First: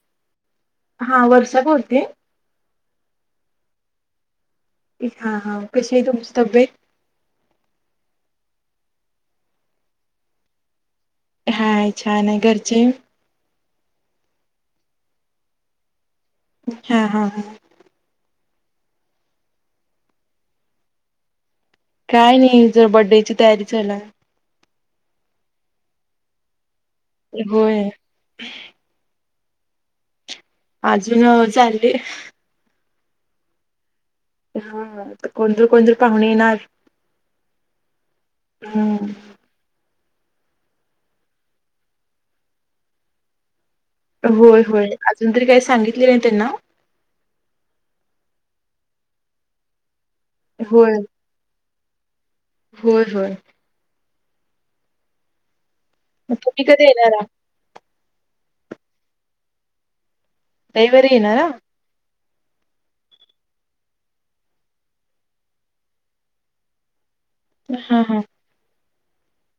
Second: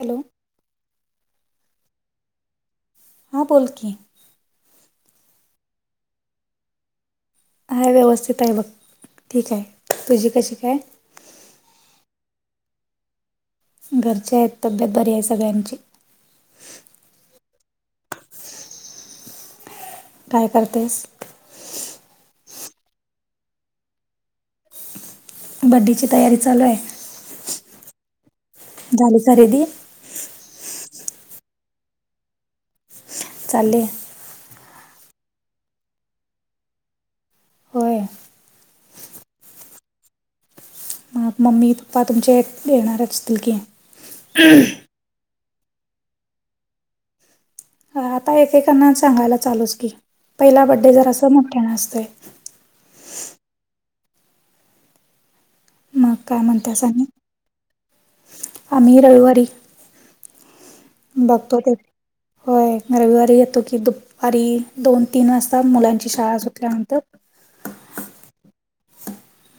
Hello. हा वर्षा बोलेते. हां बोल की हा हा कशी आहे तुमची तब्येत? आहे व्यवस्थित आहे बघ ठीक आहे तुझी कशी काय? हाय छान आहे घरचे. घरचे आहेत तब्येत बरी आहे सगळ्यांची हा हा ह. काय करतेस? काय नाही जरा बड्डेची तयारी चालु आहे. बड्डीची तयारी चालू आहे. होय. झाली खरेदी अजून चालीये. चाले. हा हा कोणतर कोणतर पाहुणे येणार होय हम्. मग मम्मी पप्पा तुमचे येणार असतील की होय होय अजून तरी काही सांगितले नाही त्यांना हा आता एकेकांना सांगायला चालूच की पहिला बड्डे होय जर असं मोठ्या आसतोय. होय होय. मग काय तुम्ही म्हणत्यास कधी आणि येणारा आम्ही रविवारी रविवारी येणारा बघतो ते होय रविवारी येतो की दुपारी दुपारी दोन तीन वाजता मुलांची शाळा सुटल्यानंतर हा हा.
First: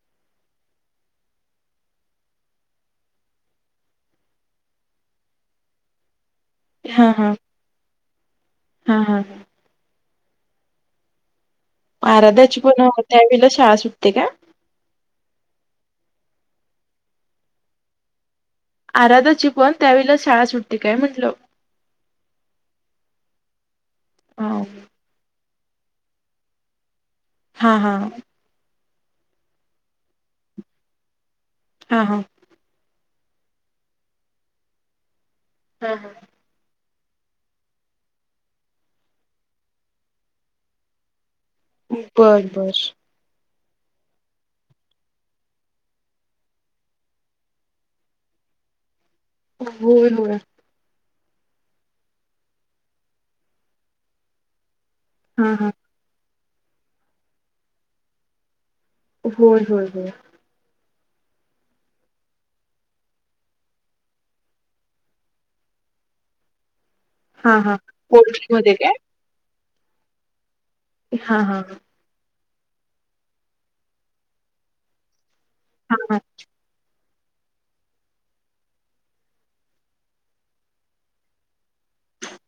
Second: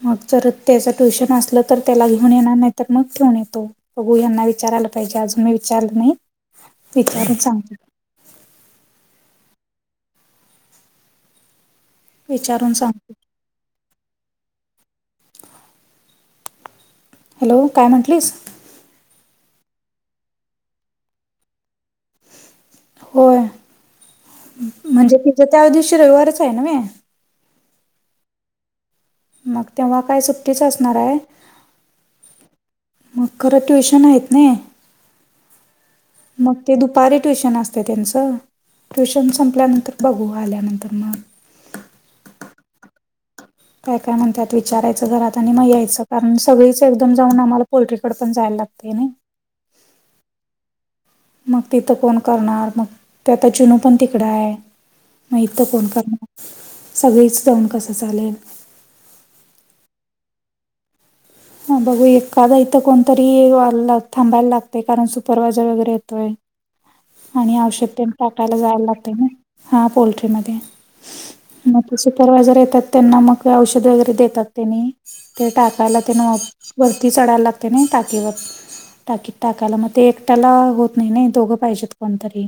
मग जर त्याचं ट्युशन असलं तर त्याला घेऊन येणार नाही तर मग ठेऊन येतो. बघू यांना विचारायला पाहिजे अजून मी विचारलं नाही विचारून सांगतो. हां हां. आराध्याची विचारून पण सांगते. त्यावेळा शाळा सुटते का? हॅलो काय म्हटलीस? आराधाची पण त्यावेळेला शाळा सुटते काय म्हटलं. होय हा म्हणजे तिच्या त्या दिवशी रविवारच आहे नव्हे. हा हा. मग तेव्हा काय सुट्टीच असणार आहे. हां हां. मग खरं ट्युशन आहेत नई. हा हा. मग ते दुपारी ट्युशन असते त्यांचं. ट्युशन संपल्यानंतर बघू आल्यानंतर मग बरं बरं. काय काय म्हणतात विचारायचं घरात आणि मग यायचं कारण सगळीच एकदम जाऊन आम्हाला पोल्ट्रीकडे पण जायला लागतय नाय. [unintelligible] मग तिथं कोण करणार मग ते आता चिनू पण तिकड आहे मग हा इथं हा. कोण करणार? सगळीच जाऊन कसं चालेल होय होय होय. ह बघू एखादा इथं कोणतरी वाल्ला थांबायला लागते कारण सुपरवायझर वगैरे येतोय. हा आणि हा. औषध तेन पोल्ट्री टाकायला मध्ये जायला काय? लागतंय ना हा पोल्ट्री मध्ये. हा हा. सुपरवायझर येतात त्यांना मग औषध वगैरे देतात त्यांनी ते हा टाकायला हा. तेना वरती चढायला लागते नाही टाकीवर. टाकीत टाकायला मग ते एकट्याला होत नाही नाही दोघं पाहिजेत कोणतरी.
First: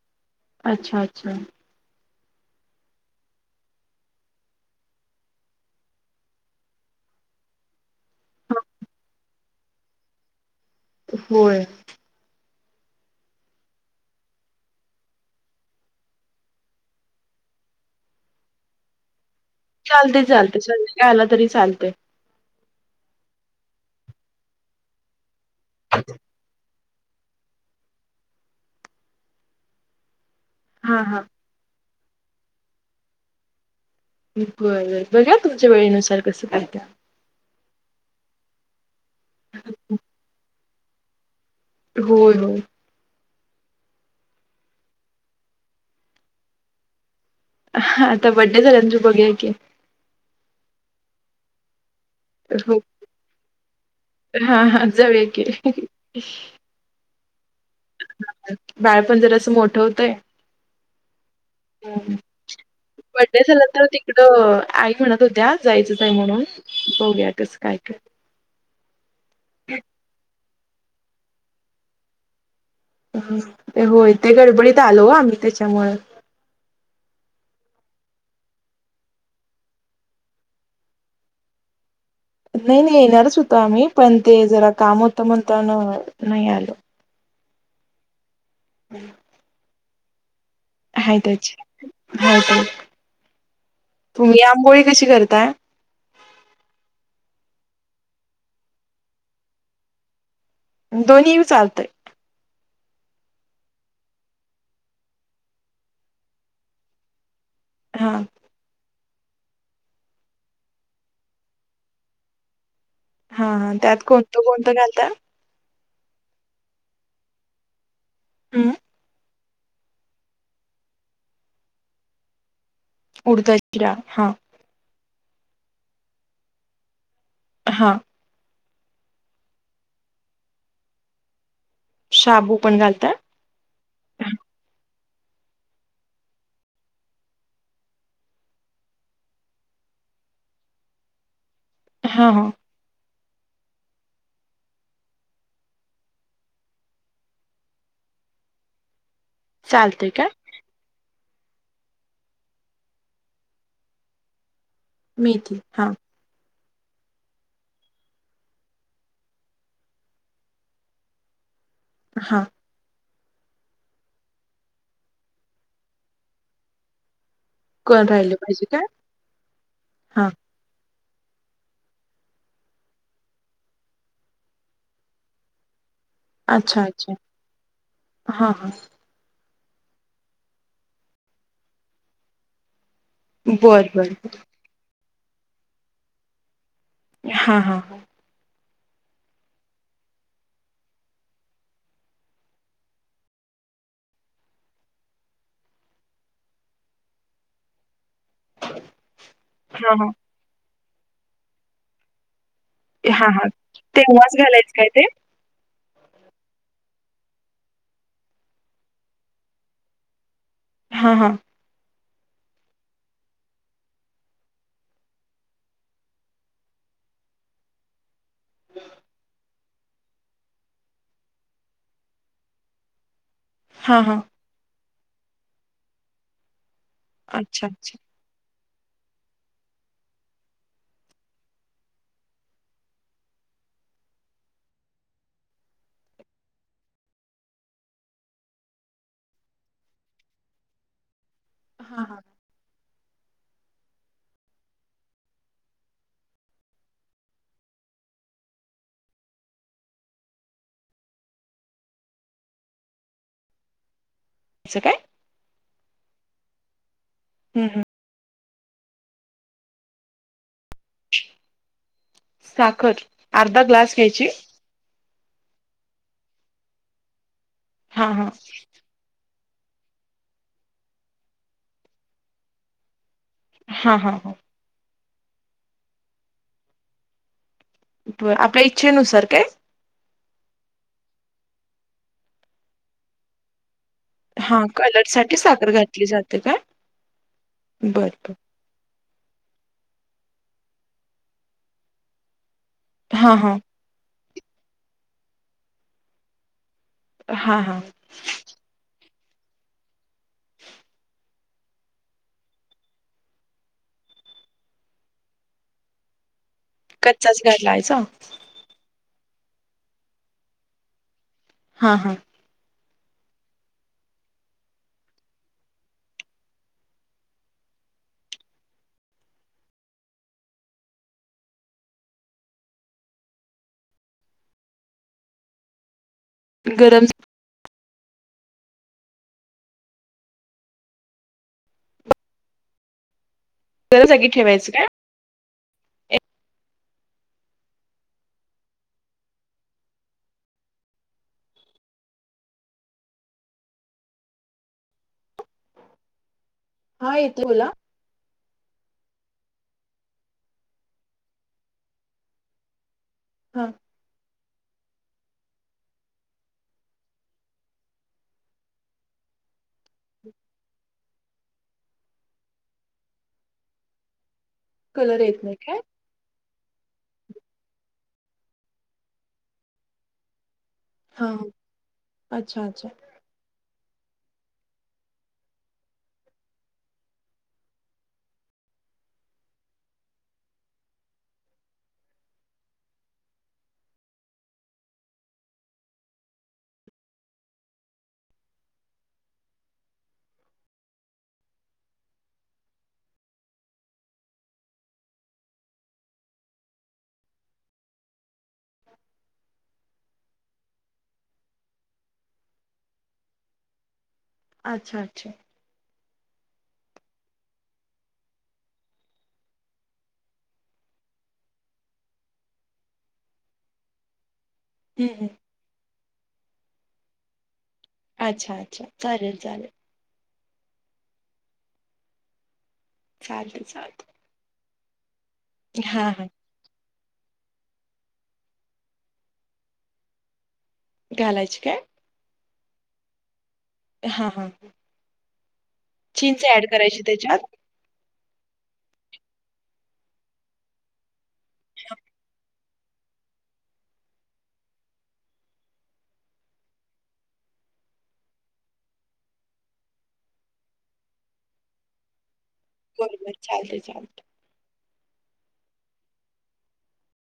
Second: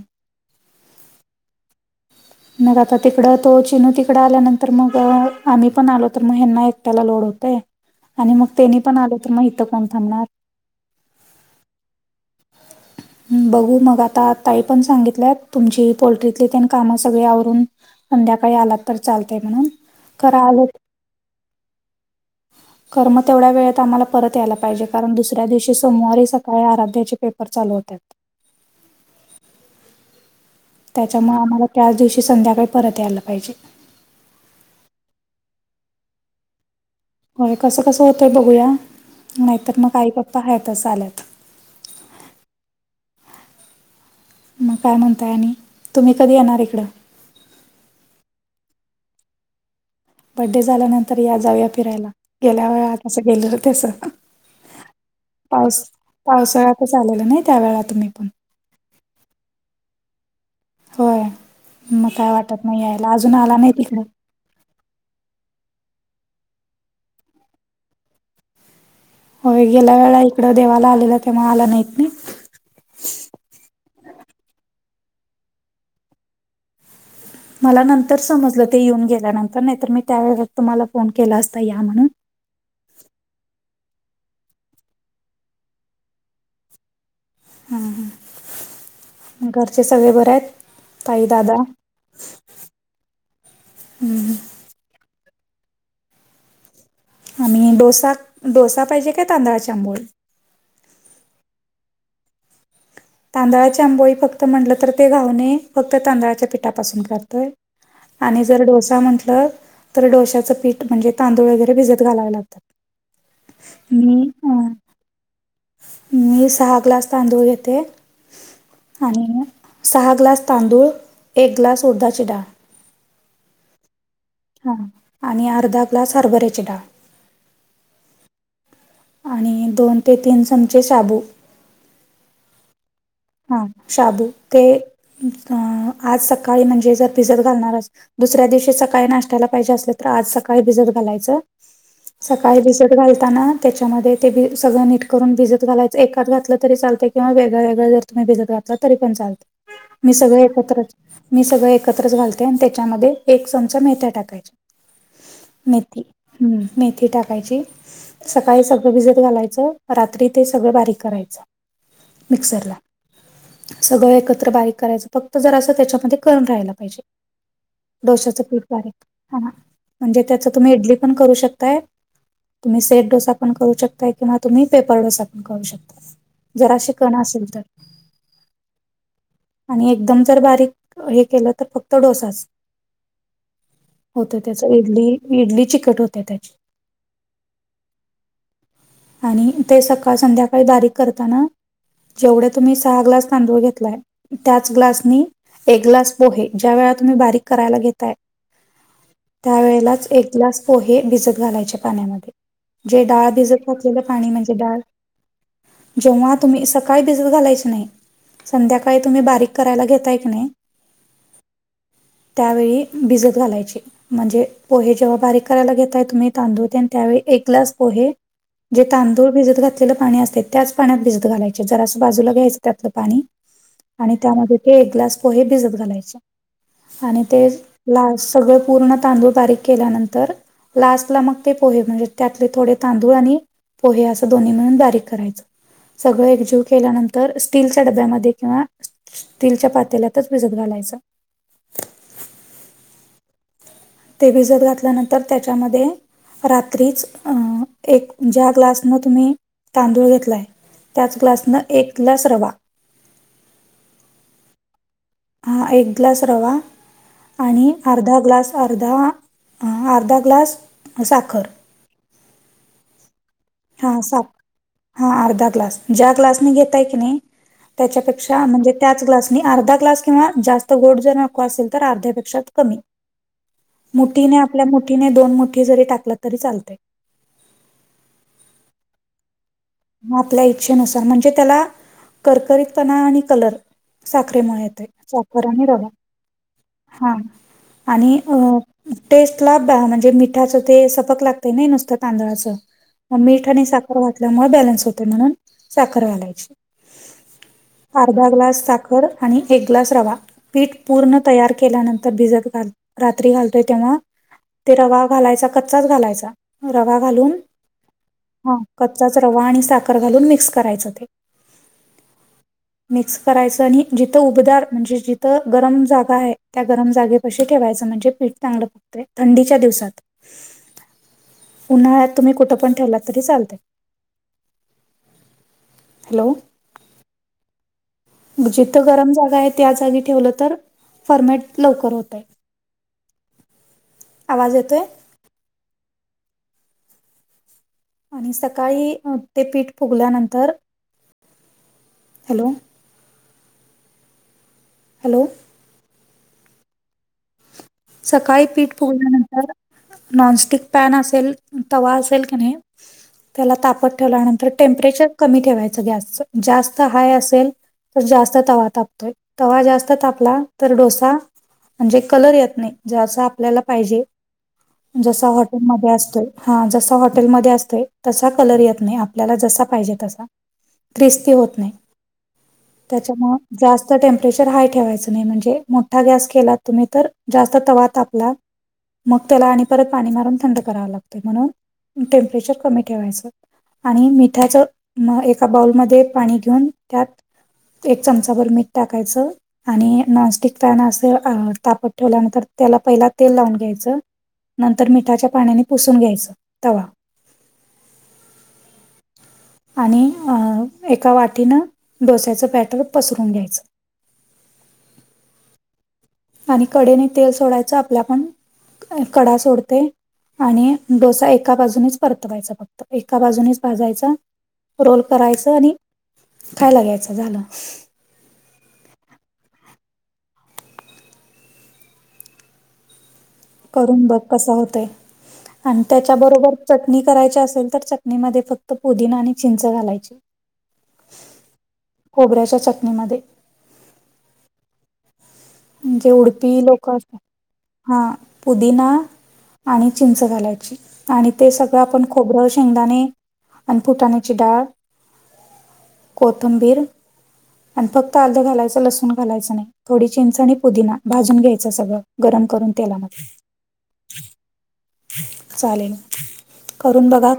अच्छा अच्छा. मग आता तिकडं तो चिनू तिकडं आल्यानंतर मग आम्ही पण आलो तर मग ह्यांना एक ट्याला लोड होते आणि मग तेनी पण आल तर मग इथ कोण थांबणार. होय. बहू मग आातात. ताई पण सांगितल्या तुमची पोल्ट्रीतली तेन काम सगळे आवरून. संध्याकाळी आलात तर चालतय म्हणून. चालते खरं चालते संध्याकाळी आला तरी चालतेय. कर्म तेवढ्या वेळेत आम्हाला परत यायला पाहिजे कारण दुसऱ्या दिवशी सोमवारी सकाळी आराध्याचे पेप पर चालू होत्यात. हा हा. त्याच्यामुळे आम्हाला त्याच दिवशी संध्याकाळी परत यायला पाहिजे. [unintelligible] बरं बघा तुमच्या वेळेनुसार कसं काय त्या होय कसं कसं होतय बघूया नाहीतर मग आई पप्पा हतच आल्यात. होय होय. मग काय म्हणताय आणि तुम्ही कधी येणार इकडं. आता बर्थडे झाल्यावर बघूया की. बर्थडे झाल्यानंतर या जाऊया फिरायला. गेल्या हो. वेळातसं गेलं तस हा हा जाऊया की पाऊ पावसाळ्यात. [unintelligible] आलेलं नाही त्यावेेला तुम्ही पण बाळपण जरा असं मोठं होतंय. होय मग हम् काय वाटत नाही यायला अजून बर्डे आला नाही झाल्यांतर तिकडं अ आई म्हणत होत्या जायचंच आहे म्हणून बघूया कसं काय काय. हो गेल्या वेळा इकडं देवाला आलेला तेव्हा आला नाहीत नाही. ते होय ते गडबडीत आलो आम्ही त्याच्यामुळ. मला नंतर समजलं ते येऊन गेल्यानंतर नाहीतर मी त्यावेळेस तुम्हाला फोन केला असता या म्हणून. नाही नाही येणारच होतो आम्ही पण ते जरा काम होतं म्हणताना नाही आलो. हम्म हम. हम्म. घरचे सगळे बरे आहेत. ह ताई त्याच दादा हम्म. तुम्ही [inaudible] आंबोळी कशी करताय आम्ही डोसा डोसा पाहिजे काय तांदळाची आंबोळी. दोनही चालतय. तांदळाची आंबोळी फक्त म्हटलं तर ते घाऊने फक्त तांदळाच्या पीठापासून करतोय. हा आणि ज जर डोसा म्हंटलं तर डोश्याचं पीठ म्हणजे तांदूळ वगैरे भिजत घालावे लागतात. हा हा त्यात म कोणतं ह कोणतं घालता मी सहा ग्लास तांदूळ घेते. ते [inaudible] आणि सहा ग्लास तांदूळ एक ग्लास उर्दची डाळ. उडता डाळ हा. हां आणि अर्धा ग्लास हरभऱ्याची डाळ. हां. आणि दोन ते तीन चमचे शाबू. शाबू पण घालता? हा शाबू ते आज सकाळी म्हणजे जर भिजत घालणार अस दुसऱ्या दिवशी सकाळी नाश्त्याला पाहिजे असल तर आज सकाळी भिजत घालायचं. हा हा सकाळी भिजत घालताना त्याच्यामध्ये ते भी सगळं नीट करून भिजत घालायचं एककाात घातलं तरीचालतं किं वेळ वेगळ्या जर तुम्ही भिजत घातला तरी पण चालत चालतय मी काय सगळ एकत्र मी सगळं एकत्रच घालते आणि त्याच्यामध्ये एक चमचा मेथ्या टाकायचे. मेथी हम्म मेथी टाकायची. सकाळी सगळं भिजत घालायचं रात्री ते सगळं बारीक करायचं हा मिक्सरला. सगळं एकत्र बारीक करायचं फक्त जर असं त्याच्यामध्ये करण राहायला पाहिजे. कोण राहिलं डोश्याच पीठ पाहिजे काय बारीक हा म्हणजे हा त्याच तुम्ही इडली पण करू शकताय. तुम्ही सेट डोसा पण करू शकताय किंवा तुम्ही पेपर डोसा पण करू शकताय. जर अच्छा अशी अच्छा कण असेल तर हां हां! आणि एकदम जर बारीक हे केलं तर फक्त डोसाच बरं बरं! होतो त्याच इडली इडली चिकट होते त्याची. हा हा! आणि ते सकाळ संध्याकाळी बारीक करताना. जेवढ्या तुम्ही सहा ग्लास तांदूळ घेतलाय त्याच ग्लासनी एक ग्लास पोहे ज्या वेळा तुम्ही बारीक करायला घेताय. हा त्यावेळेलाच हा एक ग्लास पोहे भिजत घालायचे पाण्यामध्ये. जे हा डाळ हा भिजत घातलेलं पाणी तेव्हाच म्हणजे घालायचं डाळ काय ते जेव्हा तुम्ही सकाळी भिजत घालायच नाही संध्याकाळी तुम्ही बारीक करायला घेताय का नाही. हा हा! त्यावेळी भिजत घालायचे. म्हणजे पोहे जेव्हा बारीक करायला घेतताय तुम्ही तांदूळते आणि त्यावेळी एक ग्लास पोहे जे तांदूळ भिजत घातलेलं पाणी असते त्याच पाण्यात भिजत घालायचे जरा असं बाजूला घ्यायचं त्यातलं पाणी. हां, आणि हां. त्यामध्ये ते एक ग्लास पोहे भिजत घालायचे आणि ते अच्छा, अच्छा. लास सगळं पूर्ण तांदूळ बारीक केल्यानंतर लास्ट ला मग ते पोहे म्हणजे त्यातले थोडे तांदूळ आणि पोहे असं दोन्ही मिळून बारीक करायचं सगळं एकजीव केल्यानंतर स्टीलच्या डब्यामध्ये किंवा स्टीलच्या पात्यालातच भिजत घालायचं. हा हा! ते भिजत घातल्यानंतर त्याच्यामध्ये रात्रीच अ एक ज्या ग्लासन तुम्ही तांदूळ घेतलाय. त्याच ग्लासनं एक ग्लास रवा. आस काय! हा एक ग्लास रवा हं, आणि हं. अर्धा ग्लास अर्धा अर्धा ग्लास साखर! साखर अर्धा ग्लास घ्यायची? हा अर्धा ग्लास ज्या ग्लास ने घेताय की नाही हां, हां. त्याच्यापेक्षा म्हणजे त्याच ग्लासनी अर्धा ग्लास किंवा जास्त गोड जर नको असेल तर अर्ध्यापेक्षा कमी. हां, हां, हां. मुठीने आपल्या मुठीने दोन मुठी जरी टाकलं तरी चालतय. आपल्या इच्छेनुसार काय? आपल्या इच्छेनुसार म्हणजे त्याला करकरीतपणा आणि कलर साखरेमुळे हां, येते कलरसाठी साखर आणि रवा घातली जाते काय? हा बरं, आणि बरं. अ टेस्ट ला म्हणजे मिठाचं ते सपक लागतय नाही नुसतं तांदळाचं. हां, मीठ हां. आणि साखर घातल्यामुळे बॅलन्स होतय म्हणून साखर घालायची. हा हा! अर्धा ग्लास साखर आणि एक ग्लास रवा पीठ पूर्ण तयार केल्यानंतर भिजत घा रात्री घालतोय तेव्हा ते रवा घालायचा कच्चाच घालायचा रवा घालून कच्चाच घालायचा? हा कच्चाच रवा आणि साखर घालून मिक्स करायचं ते हा हा मिक्स करायचं आणि जिथं उबदार म्हणजे जिथं गरम जागा आहे त्या गरम जागेपाशी ठेवायचं म्हणजे फीठ चांगलं फघतंय थंडीच्या दिवसात ह उन्हाळ्यातुम्ही कुठं पण ठेवत तरी चालते हॅलो गरम जिथं गरम जागा आहे त्या जागी ठेवलं तर फॉर्मेट लवकर होत आहे गरजगी आवाज ठेवायचं येतोय? का आणि सकाळी ते पीठ फुगल्यानंतर हॅलो हॅलो हा येते बोला सकाळी पीठ पुगल्यानंतर नॉनस्टिक पॅन असेल तवा असेल की नाही त्याला हां. तापत ठेवल्यानंतर टेमपरेचर कमी ठेवायचं गॅस जास्त हाय असेल तर जास्त तवा तापतोय तवा जास्त आपला तर डोसा म्हणजे कलर येत नाही ज आपल्याला पाहिजे कलर जस येत नाही काय? हॉटेलमध्येध्ये असतो हा जसा हॉटेलमध्ये असत तसा कलर येत नाही आपल्याला जसा पाहिजे तसा हां, ख्रिस्ती हां. होत नाही अच्छा, अच्छा. त्याच्यामु जास्त टेम्परेचर हाय ठेवायचं नाही म्हणजे मोठा गॅस केला तुम्ही तर जास्त. वाात आपला. मग त्याला आणि परत पाणी मारून थंड करावं लागतं म्हणून टेम्परेचर कमी ठेवायचं आणि मिठाच एका बाऊलमध्ये पाणी घेऊन त्यात. एक चमचा भर मीठ टाकायचं. आणि नॉनस्टिक पॅन असं तापत ठेवल्यानंतर त्याला पहिला तेल लावून घ्यायचं नंतर मिठाच्या पाण्याने पुसून घ्यायचं तवा. [inaudible] आणि एका वाटीनं डोस्याचं पॅटर पसरून घ्यायचं अच्छा अच्छा आणि कडेने तेल सोडायचं आपल्या पण कढा सोडते. आणि डोसा एका बाजूनच परतवायचा फक्त एका बाजूनच भाजायचा. रोल हं, हं. करायचं आणि खायला घ्यायचं झालं अच्छा अच्छा चालेल चालेल साधू करून बघ कस होतंय आणि हां, हां. त्याच्याबरोबर चटणी करायची असेल तर चटणीमध्ये फक्त पुदिना आणि चिंच घालायची कालाज काय खोबऱ्याच्या चटणीमध्ये हा हा म्हणजे उडपी लोक करायची अस त्याच्यात हा पुदिना आणि चिंच घालायची आणि ते सगळं आपण खोरं शेंगदाणे आणि फुटाण्याची डाळ कोथंबीर आणि फक्त अर्धं घालायचं लसूण घालायचं नाही थोडी चिंचणी पुदीिना भाजून घ्यायचं सगळं गरम करून तेलामध्ये बरोबर चालते चालते. चालेल करून बघा